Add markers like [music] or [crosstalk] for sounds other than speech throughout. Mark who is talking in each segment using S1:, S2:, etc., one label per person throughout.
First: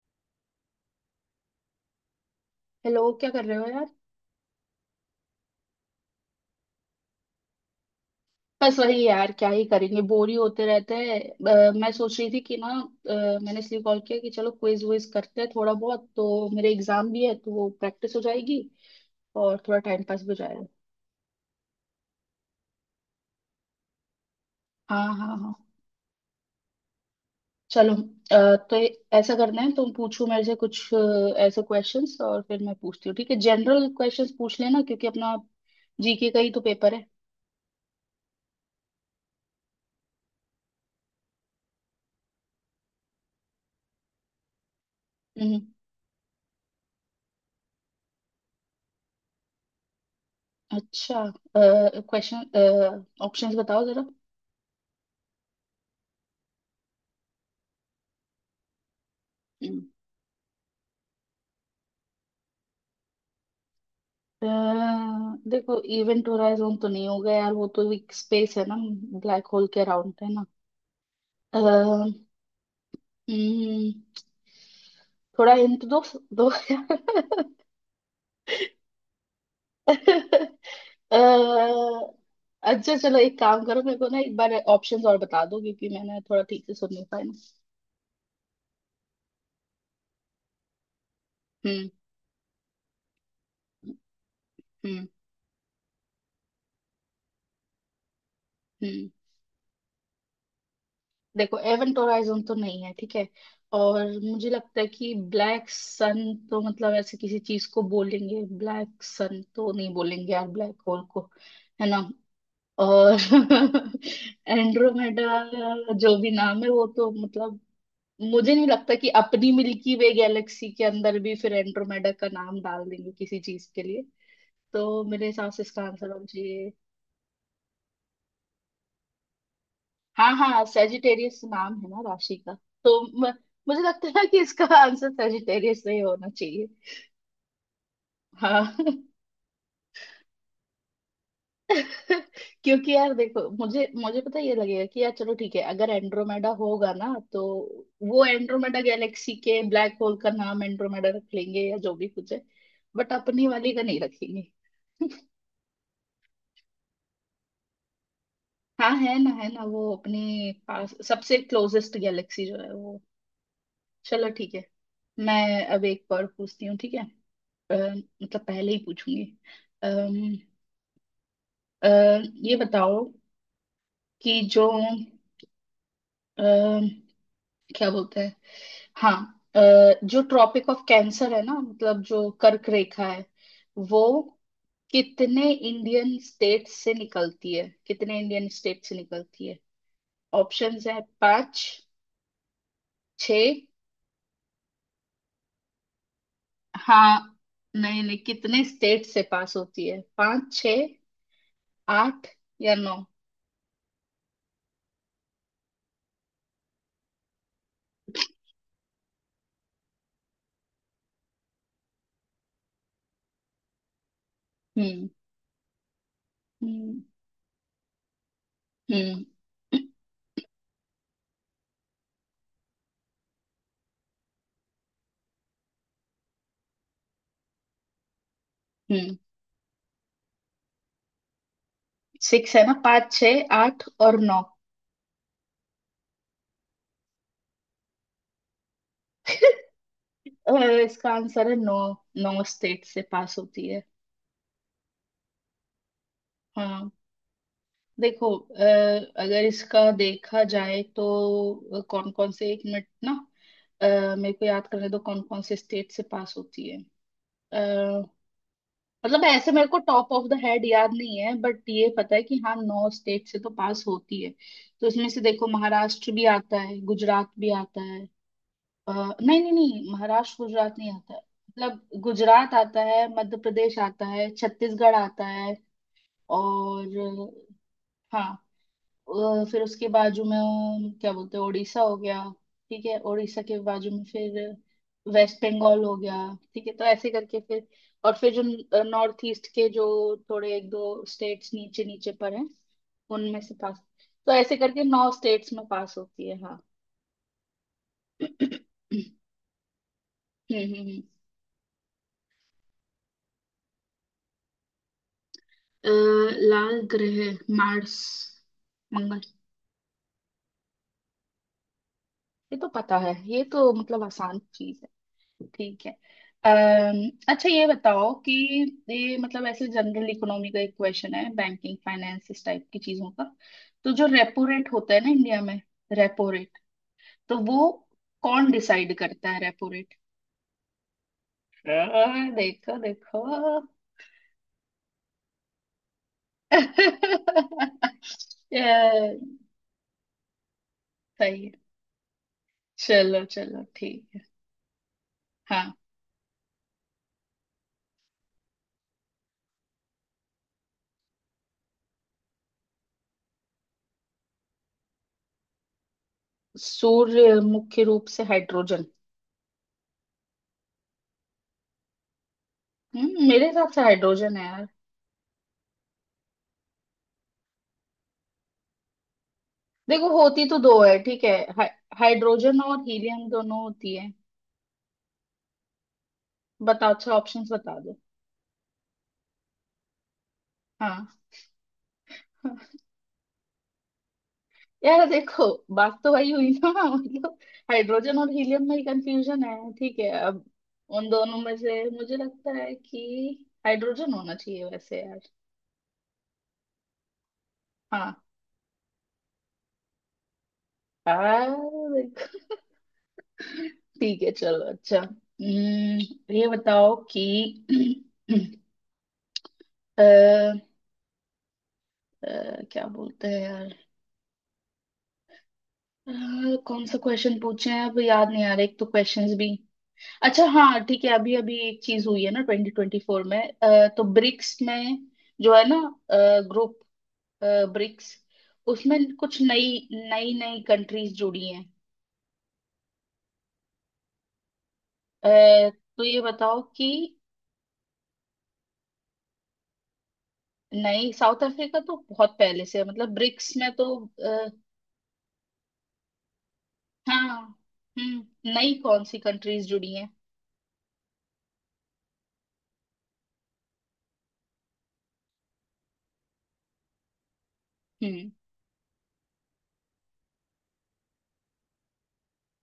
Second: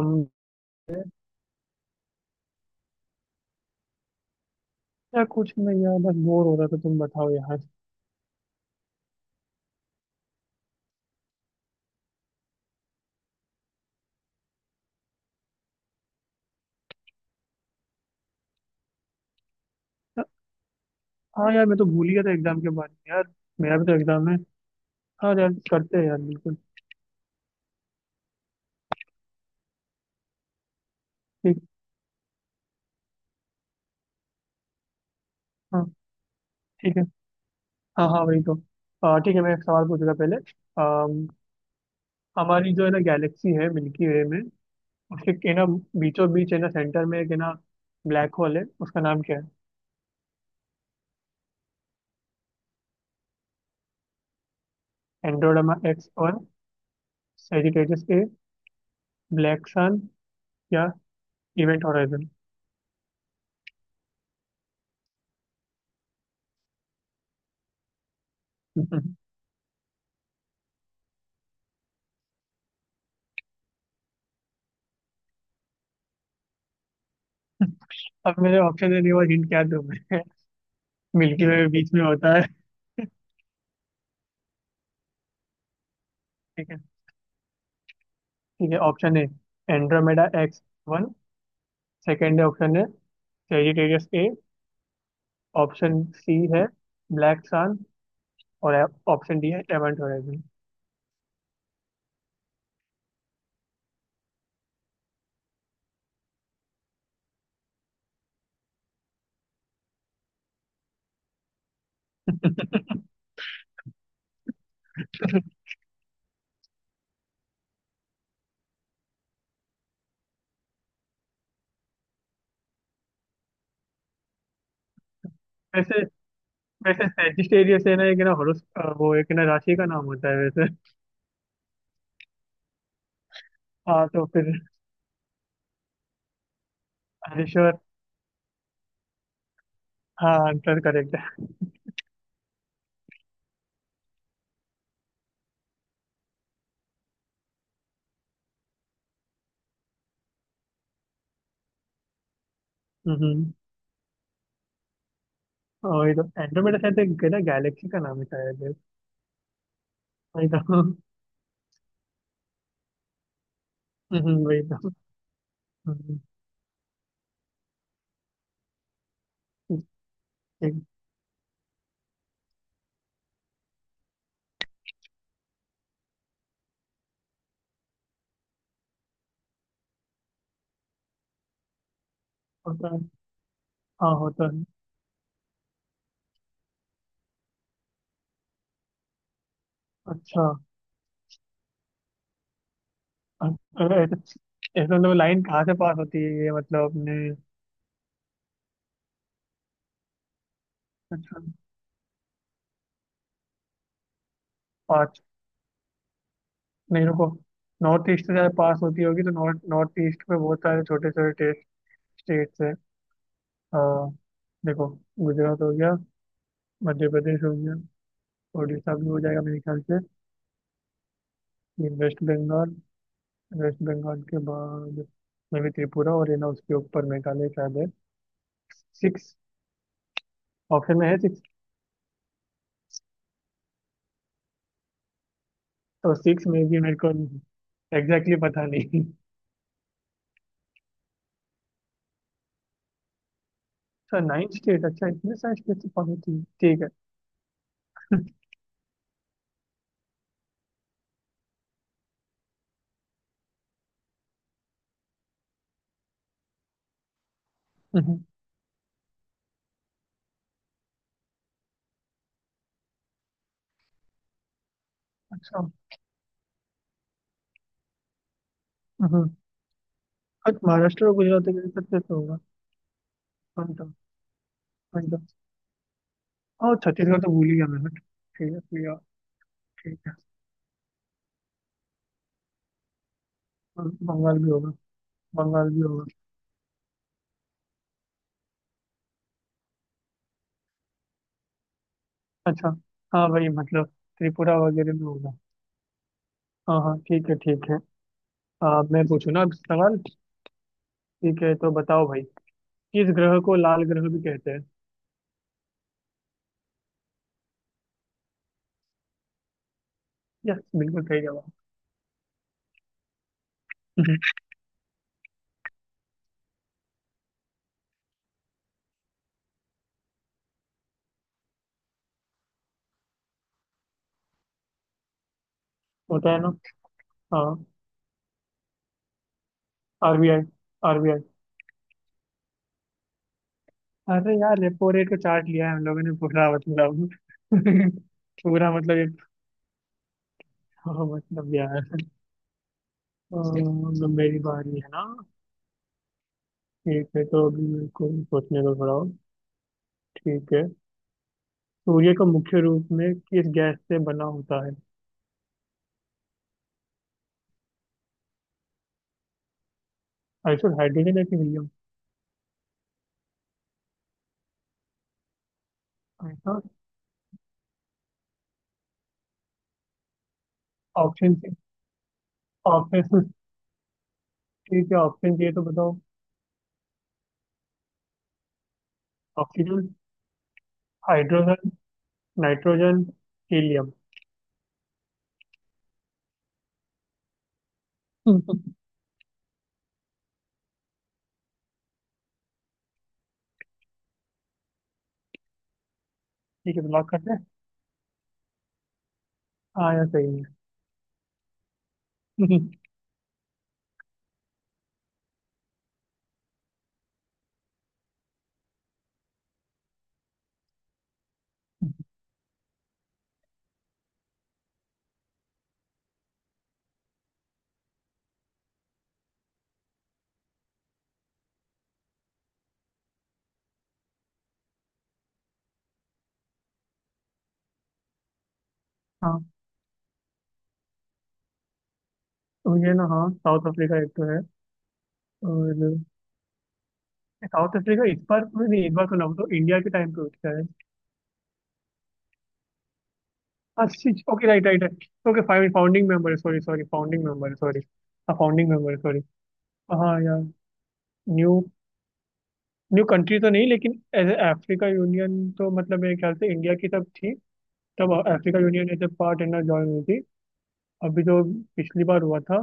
S1: हम-
S2: हेलो, क्या कर रहे हो यार।
S1: यार कुछ नहीं यार, बस बोर हो रहा था। तुम बताओ यार।
S2: बस वही यार, क्या ही करेंगे, बोर ही होते रहते हैं। मैं सोच रही थी कि ना। अ, मैंने इसलिए कॉल किया कि चलो क्विज विज करते हैं थोड़ा बहुत, तो मेरे एग्जाम भी है तो वो प्रैक्टिस हो जाएगी और थोड़ा टाइम पास
S1: या-
S2: भी हो जाएगा।
S1: हाँ यार, मैं तो भूल ही गया था एग्जाम के बारे में यार। मेरा भी तो एग्जाम है।
S2: हाँ, हाँ,
S1: हाँ यार,
S2: हाँ।
S1: करते हैं यार, बिल्कुल।
S2: चलो। तो ऐसा करना है, तुम पूछो मेरे से कुछ
S1: ठीक।
S2: ऐसे क्वेश्चंस और फिर मैं पूछती हूँ, ठीक है। जनरल क्वेश्चंस पूछ लेना क्योंकि अपना
S1: हाँ।
S2: जीके का ही तो पेपर
S1: ठीक है।
S2: है।
S1: हाँ हाँ, वही तो। ठीक है, मैं एक सवाल पूछूंगा पहले। अम, हमारी जो है ना गैलेक्सी है मिल्की वे में। उसके के
S2: हम्म।
S1: ना बीचों बीच है ना, सेंटर में एक है ना ब्लैक होल, है उसका नाम क्या है?
S2: अच्छा, क्वेश्चन ऑप्शंस बताओ जरा।
S1: एंड्रोमेडा एक्स, और Sagittarius A, black
S2: hmm.
S1: Sun, या इवेंट होराइजन।
S2: अ, देखो, इवेंट होराइजन तो नहीं होगा यार, वो तो एक स्पेस है ना,
S1: [laughs]
S2: ब्लैक होल के अराउंड है ना। अ, हम्म, थोड़ा हिंट दो। दो [laughs] यार।
S1: अब मेरे ऑप्शन देने के बाद हिंट क्या दूं मैं?
S2: अ,
S1: मिल्की वे बीच में होता है।
S2: अच्छा चलो, एक काम करो, मेरे को ना एक बार ऑप्शंस और बता दो क्योंकि मैंने थोड़ा ठीक
S1: ठीक
S2: से
S1: है,
S2: सुन नहीं पाया ना।
S1: ठीक है। Option A Andromeda X one.
S2: Hmm,
S1: second option है Sagittarius A.
S2: Hmm,
S1: option C है ब्लैक सन। और
S2: हम्म।
S1: ऑप्शन डी है एवेंट होराइजन।
S2: देखो, एवेंट होराइजन तो नहीं है, ठीक है। और मुझे लगता है कि ब्लैक सन, तो मतलब ऐसे किसी चीज को बोलेंगे, ब्लैक सन तो नहीं बोलेंगे यार ब्लैक होल को। है ना। और [laughs] एंड्रोमेडा, जो भी नाम है वो तो मतलब, मुझे नहीं लगता कि अपनी मिल्की वे गैलेक्सी के अंदर भी फिर एंड्रोमेडा का नाम डाल देंगे किसी चीज के लिए। तो मेरे हिसाब से इसका
S1: वैसे
S2: आंसर होना चाहिए।
S1: वैसे सेजिटेरियस है ना एक ना हॉरोस, वो एक ना राशि का नाम होता
S2: हाँ,
S1: है
S2: हाँ,
S1: वैसे।
S2: सेजिटेरियस नाम है ना राशि का। तो म, मुझे
S1: हाँ
S2: लगता
S1: तो
S2: है कि
S1: फिर,
S2: इसका आंसर सेजिटेरियस नहीं होना चाहिए।
S1: हरीश्वर।
S2: हाँ।
S1: हाँ आंसर करेक्ट है।
S2: [laughs] क्योंकि यार देखो, मुझे मुझे पता है ये लगेगा कि यार चलो ठीक है, अगर एंड्रोमेडा होगा ना तो वो एंड्रोमेडा गैलेक्सी के ब्लैक होल का नाम एंड्रोमेडा रख लेंगे या जो भी कुछ है, बट अपनी
S1: हम्म।
S2: वाली का नहीं रखेंगे। [laughs]
S1: और ये तो एंड्रोमेडा शायद एक ना गैलेक्सी का नाम है शायद।
S2: हाँ, है ना, है ना, वो अपने
S1: वही तो।
S2: पास
S1: [laughs]
S2: सबसे क्लोजेस्ट गैलेक्सी जो है वो। चलो ठीक
S1: वही
S2: है।
S1: तो।
S2: मैं अब एक
S1: हम्म।
S2: और पूछती हूँ, ठीक है। अ, मतलब पहले ही पूछूंगी। अम्म
S1: ठीक।
S2: अ, ये बताओ कि जो क्या बोलते हैं, हाँ, अ, जो ट्रॉपिक ऑफ कैंसर है ना, मतलब जो कर्क
S1: होता है।
S2: रेखा है, वो
S1: हाँ होता है।
S2: कितने इंडियन स्टेट से निकलती है, कितने इंडियन स्टेट से निकलती है?
S1: अच्छा।
S2: ऑप्शंस है, पांच, छ।
S1: अब ऐसे ऐसे तो लाइन कहाँ से पास होती है, ये मतलब अपने।
S2: हाँ, नहीं नहीं, कितने स्टेट से पास होती है, पांच, छ,
S1: अच्छा।
S2: आठ या नौ?
S1: पाँच। नहीं रुको। नॉर्थ ईस्ट से ज्यादा पास होती होगी, तो नॉर्थ नॉर्थ ईस्ट में बहुत सारे छोटे छोटे स्टेट्स हैं। हाँ। देखो,
S2: हम्म,
S1: गुजरात हो गया,
S2: हम्म,
S1: मध्य प्रदेश हो गया, उड़ीसा भी हो
S2: हम्म।
S1: जाएगा मेरे ख्याल
S2: [clears throat]
S1: से। ये वेस्ट बंगाल। वेस्ट बंगाल के बाद में भी त्रिपुरा, और है ना उसके ऊपर मेघालय शायद है।
S2: हम्म।
S1: सिक्स। ऑप्शन में है सिक्स।
S2: सिक्स है ना, पाँच, छः, आठ और नौ।
S1: तो सिक्स में भी मेरे को एग्जैक्टली exactly पता नहीं।
S2: अ, इसका आंसर है नौ। नौ स्टेट से पास होती है।
S1: अच्छा, नाइन स्टेट, अच्छा इतने सारे स्टेट से पहुंची थी। ठीक है।
S2: हाँ, देखो, अगर इसका देखा जाए तो कौन कौन से, एक मिनट ना। अ, मेरे को याद करने दो कौन कौन से स्टेट से पास होती है। अ,
S1: हम्म,
S2: मतलब ऐसे मेरे को टॉप ऑफ द हेड याद नहीं है, बट ये पता है कि हाँ, नौ स्टेट से तो पास होती है। तो इसमें से देखो,
S1: अच्छा।
S2: महाराष्ट्र भी आता है, गुजरात भी आता है।
S1: हम्म।
S2: नहीं, नहीं, नहीं, महाराष्ट्र
S1: हट,
S2: गुजरात नहीं
S1: महाराष्ट्र और
S2: आता है।
S1: गुजरात के बीच
S2: मतलब
S1: सबसे तो होगा।
S2: गुजरात आता है, मध्य
S1: वन
S2: प्रदेश
S1: टू।
S2: आता है, छत्तीसगढ़
S1: वन टू।
S2: आता है
S1: और
S2: और
S1: छत्तीसगढ़ तो भूल ही गया मैं। हट,
S2: हाँ,
S1: ठीक है भैया।
S2: फिर उसके
S1: ठीक है।
S2: बाजू में क्या बोलते हैं, उड़ीसा हो गया। ठीक है, उड़ीसा के
S1: और
S2: बाजू में
S1: बंगाल
S2: फिर
S1: भी होगा।
S2: वेस्ट
S1: बंगाल भी
S2: बंगाल हो
S1: होगा।
S2: गया। ठीक है, तो ऐसे करके फिर और फिर जो नॉर्थ ईस्ट के जो थोड़े एक दो स्टेट्स नीचे नीचे पर हैं,
S1: अच्छा। हाँ
S2: उनमें
S1: भाई
S2: से पास।
S1: मतलब
S2: तो
S1: त्रिपुरा
S2: ऐसे करके
S1: वगैरह भी
S2: नौ
S1: होगा।
S2: स्टेट्स में पास होती है, हाँ।
S1: हाँ हाँ, ठीक है, ठीक है।
S2: [clears throat] हम्म,
S1: मैं पूछूँ ना अब सवाल?
S2: हम्म, हम्म।
S1: ठीक है, तो बताओ भाई। किस ग्रह को लाल ग्रह भी कहते हैं?
S2: लाल ग्रह, मार्स, मंगल।
S1: यस, बिल्कुल सही जवाब।
S2: ये तो पता है, ये तो
S1: [laughs]
S2: मतलब
S1: हम्म।
S2: आसान चीज है। ठीक है। अच्छा, ये बताओ कि ये मतलब ऐसे जनरल इकोनॉमी का एक क्वेश्चन है, बैंकिंग, फाइनेंस, इस टाइप की चीजों का। तो जो रेपो रेट होता है ना इंडिया में, रेपो
S1: होता है ना।
S2: रेट, तो
S1: हाँ।
S2: वो कौन डिसाइड करता है रेपो रेट?
S1: आरबीआई। आरबीआई।
S2: देखो, देखो।
S1: अरे यार, रेपो रेट को चार्ट लिया है हम लोगों ने पूरा मतलब। [laughs]
S2: [laughs] अ,
S1: पूरा मतलब ये। [laughs] हाँ,
S2: सही
S1: मतलब
S2: है।
S1: यार।
S2: चलो, चलो, ठीक
S1: मतलब
S2: है।
S1: मेरी बारी है ना?
S2: हाँ,
S1: ठीक है, तो अभी मेरे को सोचने दो थोड़ा और। ठीक है। सूर्य का मुख्य रूप में किस गैस से बना होता है?
S2: सूर्य मुख्य रूप से हाइड्रोजन।
S1: आइसो, हाइड्रोजन है कि हीलियम?
S2: हम्म, मेरे हिसाब से हाइड्रोजन है यार।
S1: आइसो।
S2: देखो, होती तो दो है, ठीक है।
S1: ऑप्शन
S2: हाइ- हाइड्रोजन और हीलियम
S1: ऑप्शन
S2: दोनों होती है।
S1: ठीक है, ऑप्शन चाहिए तो बताओ।
S2: बताओ, अच्छा ऑप्शंस बता दो।
S1: ऑक्सीजन,
S2: हाँ।
S1: Hydrogen, nitrogen, helium.
S2: यार देखो, बात तो वही हुई ना। [laughs] मतलब
S1: [laughs]
S2: हाइड्रोजन और हीलियम
S1: ठीक
S2: में कंफ्यूजन है, ठीक है। अब उन दोनों में से मुझे लगता है कि हाइड्रोजन होना चाहिए वैसे यार।
S1: है, तो लॉक करते हैं।
S2: हाँ।
S1: हाँ यार सही है।
S2: यार देखो।
S1: [laughs]
S2: ठीक है, चलो अच्छा। ये बताओ कि [clears throat] अ, क्या बोलते हैं यार, अ, कौन सा क्वेश्चन पूछे हैं अब याद नहीं आ रहा, एक तो क्वेश्चंस भी। अच्छा हाँ ठीक है, अभी अभी एक चीज हुई है ना 2024 में। तो ब्रिक्स में, जो है ना, ग्रुप, ब्रिक्स, उसमें कुछ
S1: हाँ
S2: नई नई नई कंट्रीज जुड़ी हैं।
S1: तो ये ना, हाँ साउथ अफ्रीका एक तो है।
S2: अ,
S1: और
S2: तो ये बताओ कि
S1: साउथ अफ्रीका इस बार में नहीं, इस बार तो ना वो तो इंडिया के टाइम पे उठता है।
S2: नई, साउथ अफ्रीका तो बहुत पहले से है मतलब ब्रिक्स में
S1: हाँ।
S2: तो।
S1: ओके,
S2: आ,
S1: right right right, okay fine. Founding member sorry, sorry
S2: हाँ।
S1: Founding member, sorry. हाँ,
S2: हम्म,
S1: फाउंडिंग
S2: नई
S1: मेंबर
S2: कौन सी
S1: सॉरी।
S2: कंट्रीज जुड़ी हैं?
S1: हाँ यार। न्यू न्यू कंट्री तो नहीं, लेकिन एज अफ्रीका यूनियन तो मतलब मेरे ख्याल से इंडिया की तब थी। तब
S2: हम्म,
S1: Africa Union as a part इनर ज्वाइन हुई थी। अभी जो पिछली बार हुआ था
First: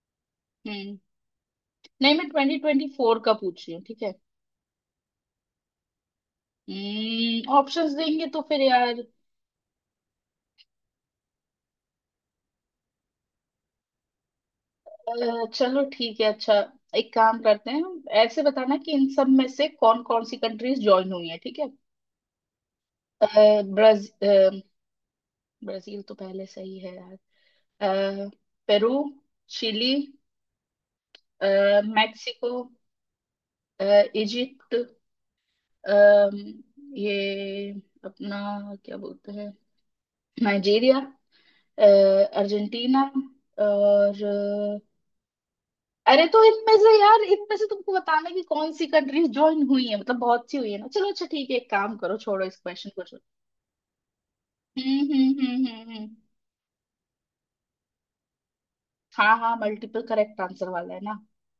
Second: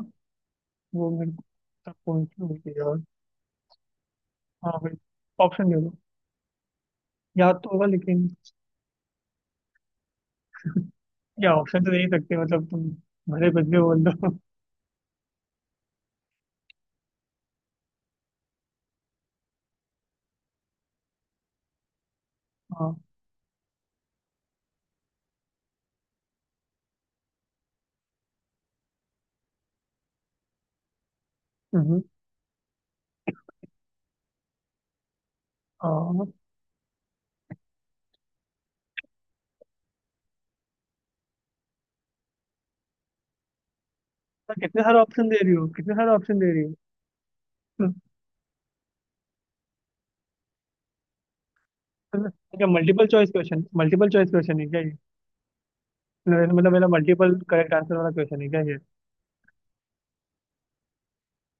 S2: हम्म।
S1: वो मेरे को, तब
S2: नहीं,
S1: कौन
S2: मैं
S1: सी
S2: ट्वेंटी
S1: हुई थी
S2: ट्वेंटी
S1: यार?
S2: फोर का पूछ रही हूँ, ठीक है।
S1: हाँ भाई, ऑप्शन दे दो। याद तो होगा
S2: ऑप्शंस देंगे
S1: लेकिन।
S2: तो फिर यार।
S1: या ऑप्शन तो दे ही सकते मतलब तुम, भले बदले बोल दो।
S2: चलो ठीक है, अच्छा एक काम करते हैं। ऐसे बताना कि इन सब में से कौन कौन सी कंट्रीज ज्वाइन हुई है, ठीक है।
S1: हाँ।
S2: अ, ब्राज अ, ब्राजील तो पहले से ही है यार। अ, पेरू, चिली, अ,
S1: हम्म।
S2: मेक्सिको, अ, इजिप्ट,
S1: हाँ।
S2: अम, ये अपना क्या बोलते हैं, नाइजीरिया, अ, अर्जेंटीना और
S1: तो कितने सारे ऑप्शन दे रही हो? कितने सारे
S2: अरे,
S1: ऑप्शन
S2: तो
S1: दे रही
S2: इनमें से यार, इनमें से तुमको
S1: हो? [laughs]
S2: बताना है कि कौन सी कंट्रीज ज्वाइन हुई है, मतलब बहुत सी हुई है ना। चलो अच्छा ठीक है, एक काम करो, छोड़ो इस
S1: अच्छा,
S2: क्वेश्चन को,
S1: मल्टीपल
S2: छोड़ो।
S1: Choice question, multiple choice question है क्या ये?
S2: हम्म, हम्म, हम्म, हम्म,
S1: मतलब मेरा मल्टीपल करेक्ट आंसर वाला क्वेश्चन है क्या ये?
S2: हाँ, हाँ, मल्टीपल करेक्ट आंसर वाला है ना।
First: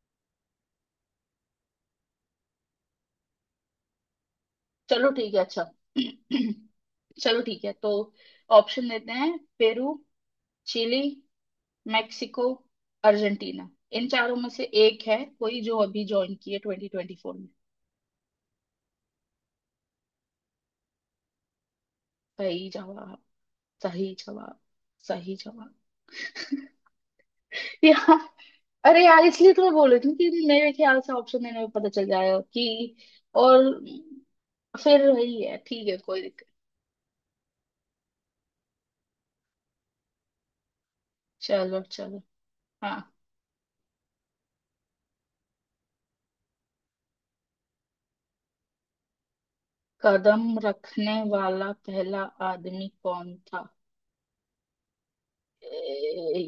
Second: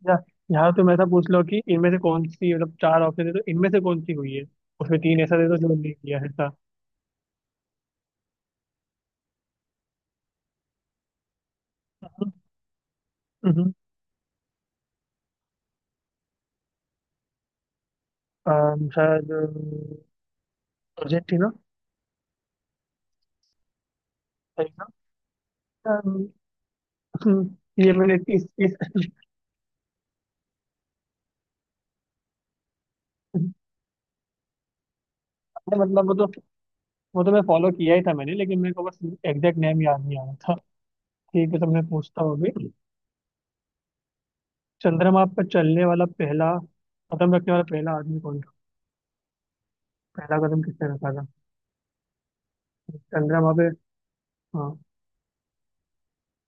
S1: या यहाँ तुम ऐसा पूछ लो कि इनमें से कौन सी, मतलब चार ऑप्शन है तो इनमें से कौन सी हुई है? उसमें
S2: चलो
S1: तीन
S2: ठीक
S1: ऐसा
S2: है
S1: दे दो
S2: अच्छा।
S1: जो नहीं किया है ऐसा।
S2: [clears throat] चलो ठीक है, तो ऑप्शन देते हैं, पेरू, चिली, मेक्सिको, अर्जेंटीना।
S1: हम्म,
S2: इन चारों में से एक है कोई जो अभी ज्वाइन की है 2024 में।
S1: शायद, अर्जेंटीना।
S2: सही जवाब, सही जवाब,
S1: सही ना?
S2: सही जवाब।
S1: अम, [laughs] हम्म, ये मैंने
S2: यार,
S1: इस।
S2: अरे यार, इसलिए तो मैं बोल रही थी कि मेरे ख्याल से ऑप्शन देने में पता चल जाएगा कि, और
S1: [laughs]
S2: फिर वही है,
S1: अरे
S2: ठीक है,
S1: मतलब, वो
S2: कोई
S1: तो
S2: दिक्कत।
S1: वो तो मैं फॉलो किया ही था मैंने, लेकिन मेरे को बस एग्जैक्ट नेम याद नहीं आ रहा था। ठीक है, तो
S2: चलो,
S1: मैं
S2: चलो।
S1: पूछता हूँ अभी।
S2: हाँ।
S1: चंद्रमा पर चलने वाला पहला, कदम रखने वाला पहला आदमी कौन था? पहला
S2: कदम
S1: कदम किसने रखा
S2: रखने
S1: था
S2: वाला पहला आदमी कौन
S1: चंद्रमा
S2: था?
S1: पे? हाँ,
S2: ए-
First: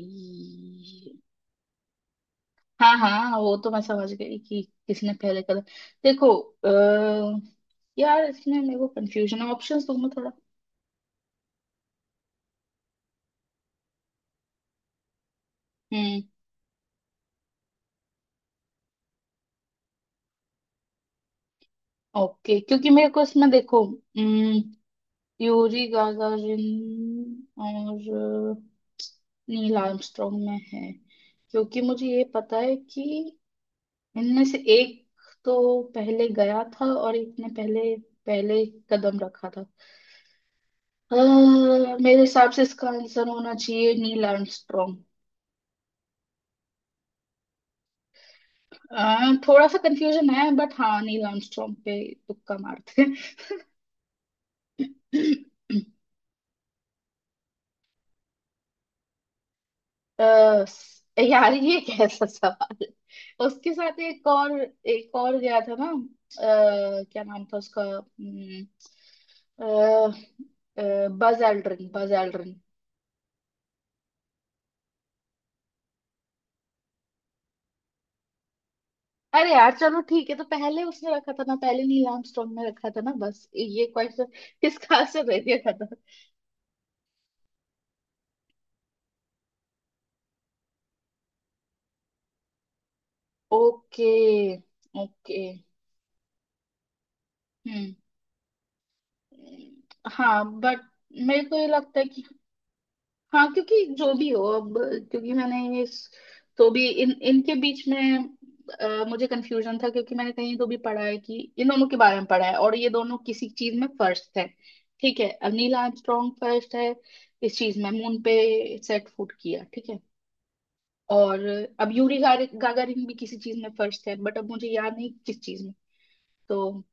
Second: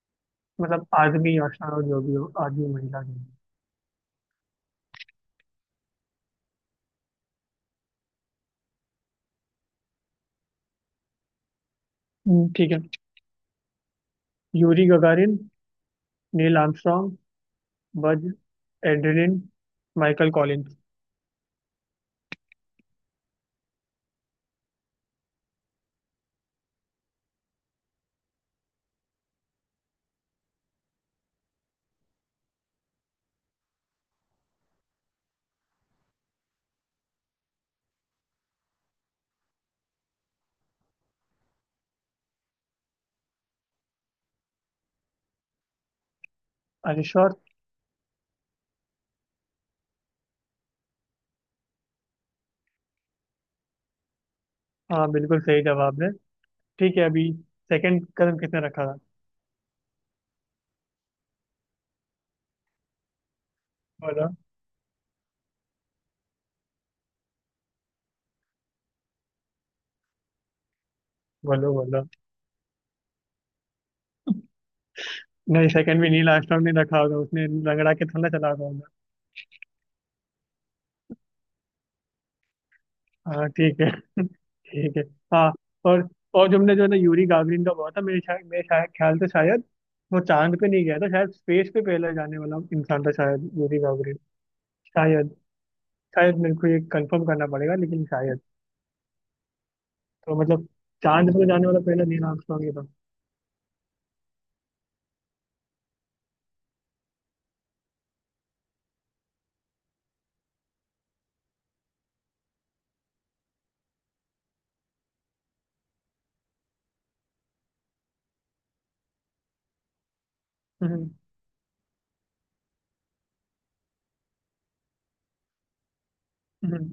S1: मतलब आदमी, या शायद जो भी हो, आदमी
S2: हाँ,
S1: महिला, जो भी
S2: हाँ, वो तो मैं समझ गई कि किसने पहले कदम। देखो, अ, यार इसमें मेरे को कंफ्यूजन है, ऑप्शंस दो मैं थोड़ा।
S1: हो। ठीक है। यूरी गगारिन,
S2: हम्म।
S1: Neil Armstrong, Buzz Aldrin, Michael Collins.
S2: Okay, क्योंकि मेरे को इसमें देखो, हम्म, यूरी गागारिन और नील आर्मस्ट्रॉन्ग में है। क्योंकि मुझे ये पता है कि इनमें से एक तो पहले गया था और एक ने पहले पहले कदम रखा था। मेरे हिसाब से इसका आंसर होना चाहिए नील आर्मस्ट्रॉन्ग।
S1: अरे श्योर।
S2: थोड़ा सा कंफ्यूजन है, बट हाँ, नील आर्मस्ट्रॉन्ग पे तुक्का मारते
S1: हाँ,
S2: हैं।
S1: बिल्कुल सही जवाब है। ठीक है, अभी सेकंड कदम किसने रखा था?
S2: अ, यार ये कैसा सवाल है? उसके साथ एक
S1: बोलो,
S2: और एक और गया था ना, क्या नाम था उसका? बज
S1: बोलो,
S2: एल्ड्रिन,
S1: बोलो।
S2: Buzz Aldrin.
S1: नहीं, सेकंड भी नील आर्मस्ट्रॉन्ग ने रखा होगा। उसने रगड़ा के थोड़ा चला था।
S2: अरे यार, चलो ठीक है, तो पहले उसने रखा था ना, पहले नील आर्मस्ट्रॉन्ग ने रखा था ना, बस
S1: हाँ ठीक
S2: ये
S1: है। [laughs]
S2: क्वेश्चन इसका
S1: ठीक है।
S2: आंसर दे
S1: हाँ।
S2: दिया था ना।
S1: और और तुमने जो है ना यूरी गागरिन का बोला था, मेरे शायद, मेरे शायद ख्याल से, शायद वो चांद पे नहीं गया था शायद। स्पेस पे पहले जाने वाला इंसान था शायद यूरी
S2: ओके,
S1: गागरिन शायद
S2: ओके।
S1: शायद मेरे को ये कंफर्म करना पड़ेगा
S2: हम्म,
S1: लेकिन शायद। तो
S2: हाँ
S1: मतलब
S2: बट
S1: चांद पे
S2: मेरे
S1: तो
S2: को
S1: जाने
S2: ये
S1: वाला
S2: लगता
S1: पहला
S2: है कि,
S1: नील आर्मस्ट्रांग ही था।
S2: हाँ, क्योंकि जो भी हो अब, क्योंकि मैंने इस तो भी इन इनके बीच में मुझे कंफ्यूजन था क्योंकि मैंने कहीं तो भी पढ़ा है, कि इन दोनों के बारे में पढ़ा है, और ये दोनों किसी चीज में फर्स्ट है। ठीक है, अब नील आर्मस्ट्रॉन्ग फर्स्ट है इस चीज में, मून पे सेट फुट किया, ठीक है।
S1: हम्म
S2: और अब यूरी गागारिन भी किसी चीज में फर्स्ट है, बट अब मुझे याद नहीं किस चीज में। तो
S1: हम्म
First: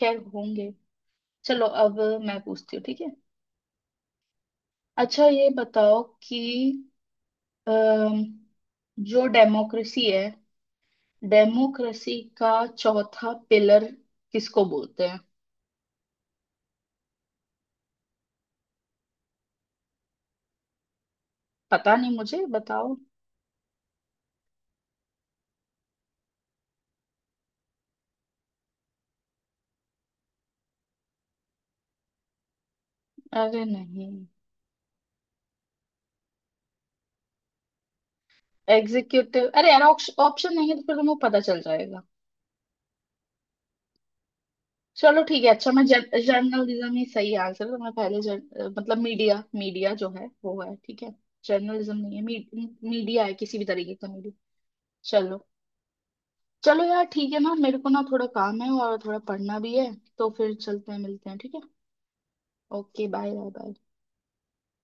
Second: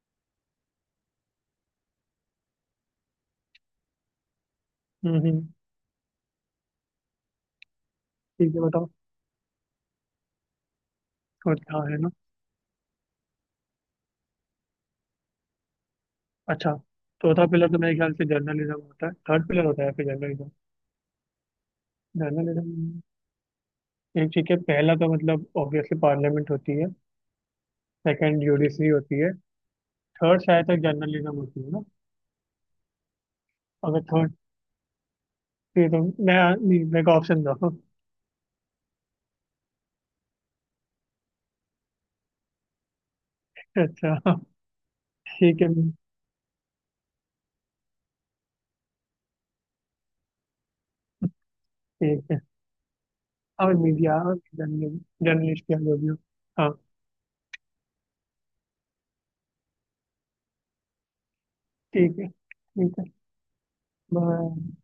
S2: खैर होंगे। चलो अब, मैं पूछती हूँ, ठीक है। अच्छा,
S1: हम्म।
S2: ये बताओ कि अम,
S1: ठीक है, बताओ।
S2: जो डेमोक्रेसी है,
S1: चौथा है ना।
S2: डेमोक्रेसी का चौथा पिलर किसको बोलते हैं?
S1: अच्छा, चौथा पिलर तो मेरे ख्याल से जर्नलिज्म होता है। थर्ड पिलर होता है फिर जर्नलिज्म।
S2: पता नहीं, मुझे
S1: जर्नलिज्म
S2: बताओ।
S1: एक। ठीक है, पहला तो मतलब ऑब्वियसली पार्लियामेंट होती है। सेकंड यूडीसी होती है। थर्ड शायद तक जर्नलिज्म होती है ना?
S2: अरे
S1: अगर
S2: नहीं,
S1: थर्ड, ये तो मैं, नहीं, मेरे को ऑप्शन दो।
S2: एग्जीक्यूटिव। अरे यार, ऑप्शन नहीं है तो फिर तुम्हें पता चल जाएगा।
S1: अच्छा।
S2: चलो ठीक है,
S1: ठीक है,
S2: अच्छा मैं, जर्नलिज्म ही सही आंसर है तो मैं पहले मतलब मीडिया, मीडिया जो है वो है, ठीक है। जर्नलिज्म नहीं है।
S1: ठीक है।
S2: मीडिया है, किसी भी
S1: और
S2: तरीके का
S1: मीडिया,
S2: मीडिया।
S1: और
S2: चलो,
S1: जर्नलिस्ट, या जो भी हो। हाँ,
S2: चलो यार, ठीक है ना, मेरे को ना थोड़ा काम है और थोड़ा पढ़ना भी है, तो फिर चलते हैं, मिलते हैं, ठीक है।
S1: ठीक है, ठीक है।
S2: Okay, bye, bye, bye.
S1: Bye.